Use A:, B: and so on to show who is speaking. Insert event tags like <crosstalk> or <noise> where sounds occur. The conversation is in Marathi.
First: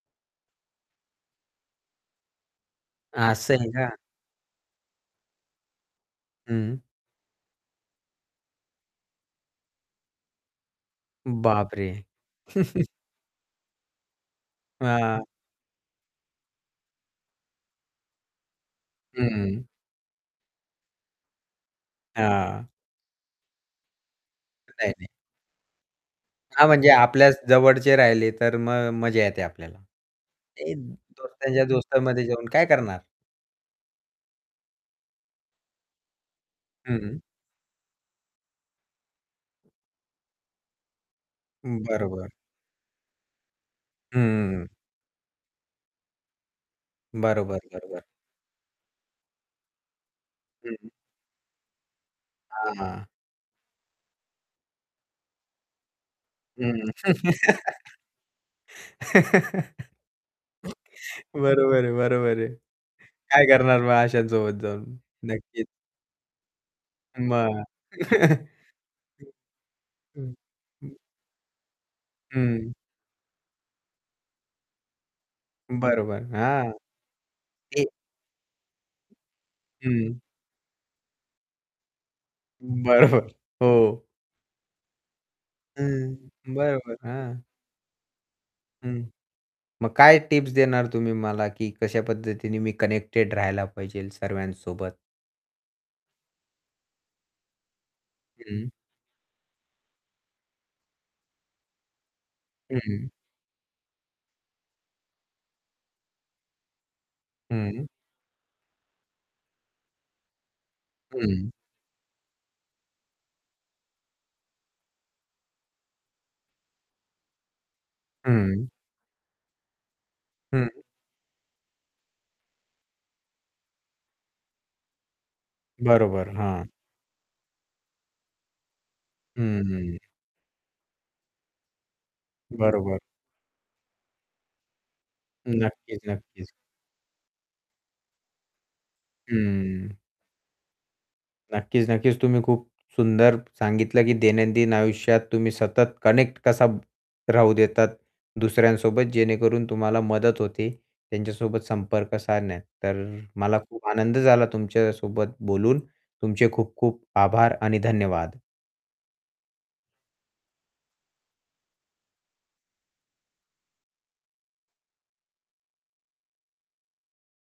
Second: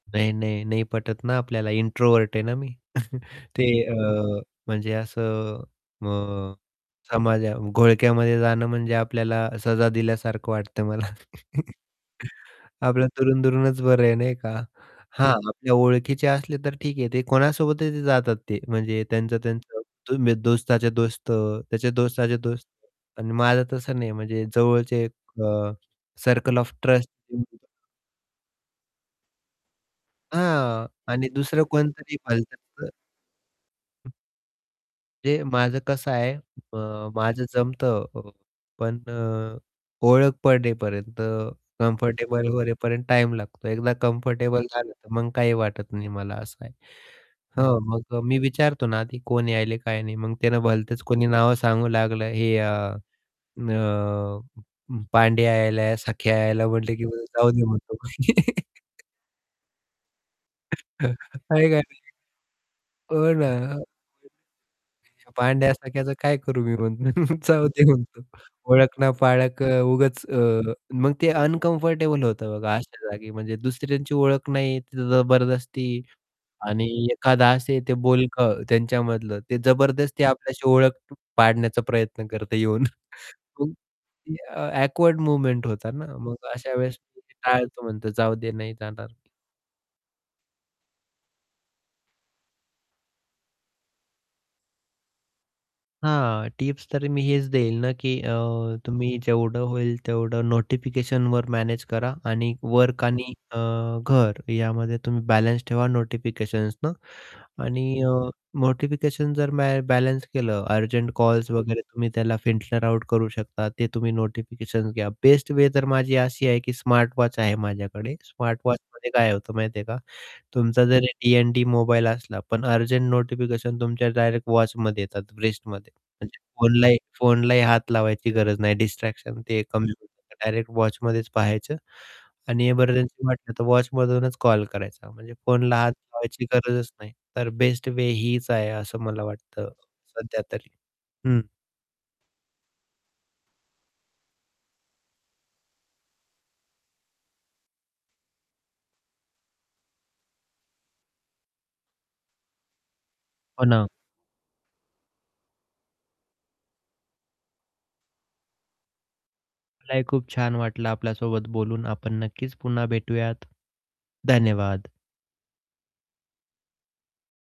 A: नाही, नाही, नाही. पटत ना आपल्याला इंट्रोव्हर्ट आहे ना मी. <chuckles>
B: असं
A: ते
B: आहे
A: अ,
B: का?
A: म्हणजे असं अ,
B: हं.
A: समजा घोळक्यामध्ये जाणं म्हणजे आपल्याला सजा दिल्यासारखं वाटतं मला. <laughs>
B: बापरे! <chuckles>
A: आपलं दुरून-दुरूनच बरं आहे नाही का.
B: हां.
A: हां, आपल्या ओळखीचे असले तर ठीक आहे ते कोणासोबतही जातात ते, म्हणजे त्यांचं
B: हं.
A: त्यांचं <unintelligible> दोस्ताचे दोस्त, त्याचे दोस्ताचे दोस्त
B: हां.
A: पण माझं तसं नाही म्हणजे
B: नाही,
A: जवळचे
B: नाही.
A: एक अ, सर्कल
B: हां,
A: ऑफ
B: म्हणजे
A: ट्रस्ट
B: आपल्या
A: <unintelligible>
B: जवळचे राहिले तर मग मजा येते आपल्याला. ते
A: हां आणि
B: दोस्तांच्या
A: दुसरं कोणतरी
B: दोस्तांमध्ये जाऊन काय
A: भलतंच
B: करणार?
A: ते माझं कसं आहे,
B: हं,
A: अ,
B: हं.
A: माझं जमतं अ, पण अ, ओळख पडेपर्यंत,
B: हं, बरोबर.
A: कम्फर्टेबल होण्यापर्यंत टाईम लागतो. एकदा
B: हं.
A: कम्फर्टेबल झालं तर मग काही वाटत नाही मला असं आहे.
B: बरोबर,
A: हं,
B: बरोबर.
A: मग मी विचारतो ना आधी, की कोण यायलंय काय नाही, मग त्यानं
B: हं.
A: भलतंच कोणी नावं सांगू लागलं, हे अ,
B: हां,
A: अ,
B: हां.
A: उम्म, पांडे यायला, सखे यायला.
B: हं.
A: म्हटलं की
B: <laughs>
A: जाऊदे म्हणतो. <laughs>
B: <laughs>
A: <chuckles> आहे का
B: बरोबर आहे,
A: नाही.
B: बरोबर आहे.
A: हो
B: काय करणार
A: ना.
B: मग अश्यासोबत जाऊन?
A: <unintelligible>
B: नक्कीच.
A: पांड्यासारख्याच काय करू मिरवून? <chuckles>
B: मग.
A: जाऊ दे म्हणतो.
B: <chuckles>
A: ओळख ना
B: <unintelligible>
A: पाळक अ, उगाच
B: हं,
A: अ,
B: हं.
A: मग ते अनकम्फर्टेबल होतं
B: हं.
A: बघा अशा जागी. म्हणजे दुसऱ्यांची ओळख नाही तिथे जबरदस्ती
B: बरोबर, हां.
A: आणि एखादं असे
B: हे
A: ते बोलकं त्यांच्यामधलं, ते
B: हं.
A: जबरदस्ती आपल्याशी ओळख पाडण्याचा प्रयत्न करत येऊन. <chuckles>
B: बरोबर,
A: मग
B: हो.
A: ती अ, ऑकवर्ड मोमेंट्स होता ना
B: हं.
A: मग अशा
B: बरोबर,
A: वेळेस
B: हां.
A: टाळतो म्हणतो जाऊदे नाही
B: हं,
A: जाणार
B: मग काय टिप्स देणार तुम्ही मला की कशा पद्धतीने मी कनेक्टेड राहायला पाहिजे सर्वांसोबत?
A: हां, टिप्स तरी मी हेच देईल ना, की अ,
B: हं.
A: तुम्ही जेवढं होईल तेवढं नोटिफिकेशनवर मॅनेज करा आणि वर्क
B: हं.
A: आणि अ, घर यामध्ये तुम्ही बॅलन्स ठेवा नोटिफिकेशन्सनं आणि
B: हं.
A: अ, नोटिफिकेशन जर मॅ बॅलन्स केलं, अर्जंट
B: हं.
A: कॉल्स वगैरे तुम्ही त्याला फिल्टर आउट करू शकता ते तुम्ही नोटिफिकेशन्स घ्या. बेस्ट वे तर माझी अशी आहे की स्मार्ट वॉच आहे माझ्याकडे. स्मार्ट
B: हं.
A: वॉचमध्ये काय होतं माहिती आहे का,
B: हं.
A: तुमचा जरी डी-एन-डी मोबाईल असला पण अर्जंट नोटिफिकेशन तुमच्या डायरेक्ट वॉचमध्ये येतात रिस्टमध्ये
B: बरोबर, हां.
A: फोनलाही फोनलाही हात लावायची गरज नाही. डिस्ट्रॅक्शन ते
B: हं,
A: एक कमी
B: हं.
A: होतं. डायरेक्ट वॉचमध्येच पाहायचं आणि
B: बरोबर.
A: एमर्जन्सी वाटली तर वॉचमधूनच कॉल करायचा म्हणजे फोनला हात
B: नक्कीच,
A: लावायची
B: नक्कीच.
A: गरजच नाही. तर बेस्ट वे हीच आहे असं मला वाटतं
B: हं.
A: सध्या तरी, हं.
B: नक्कीच, नक्कीच. तुम्ही खूप सुंदर सांगितलं की दैनंदिन आयुष्यात तुम्ही सतत कनेक्ट कसा राहू देतात दुसऱ्यांसोबत जेणेकरून तुम्हाला मदत होते, त्यांच्यासोबत संपर्क साधण्यात. तर अ, मला
A: हो
B: खूप
A: ना.
B: आनंद झाला तुमच्यासोबत बोलून, तुमचे खूप-खूप आभार आणि धन्यवाद
A: मलाही खूप छान वाटलं आपल्यासोबत बोलून. आपण नक्कीच पुन्हा भेटूयात. धन्यवाद.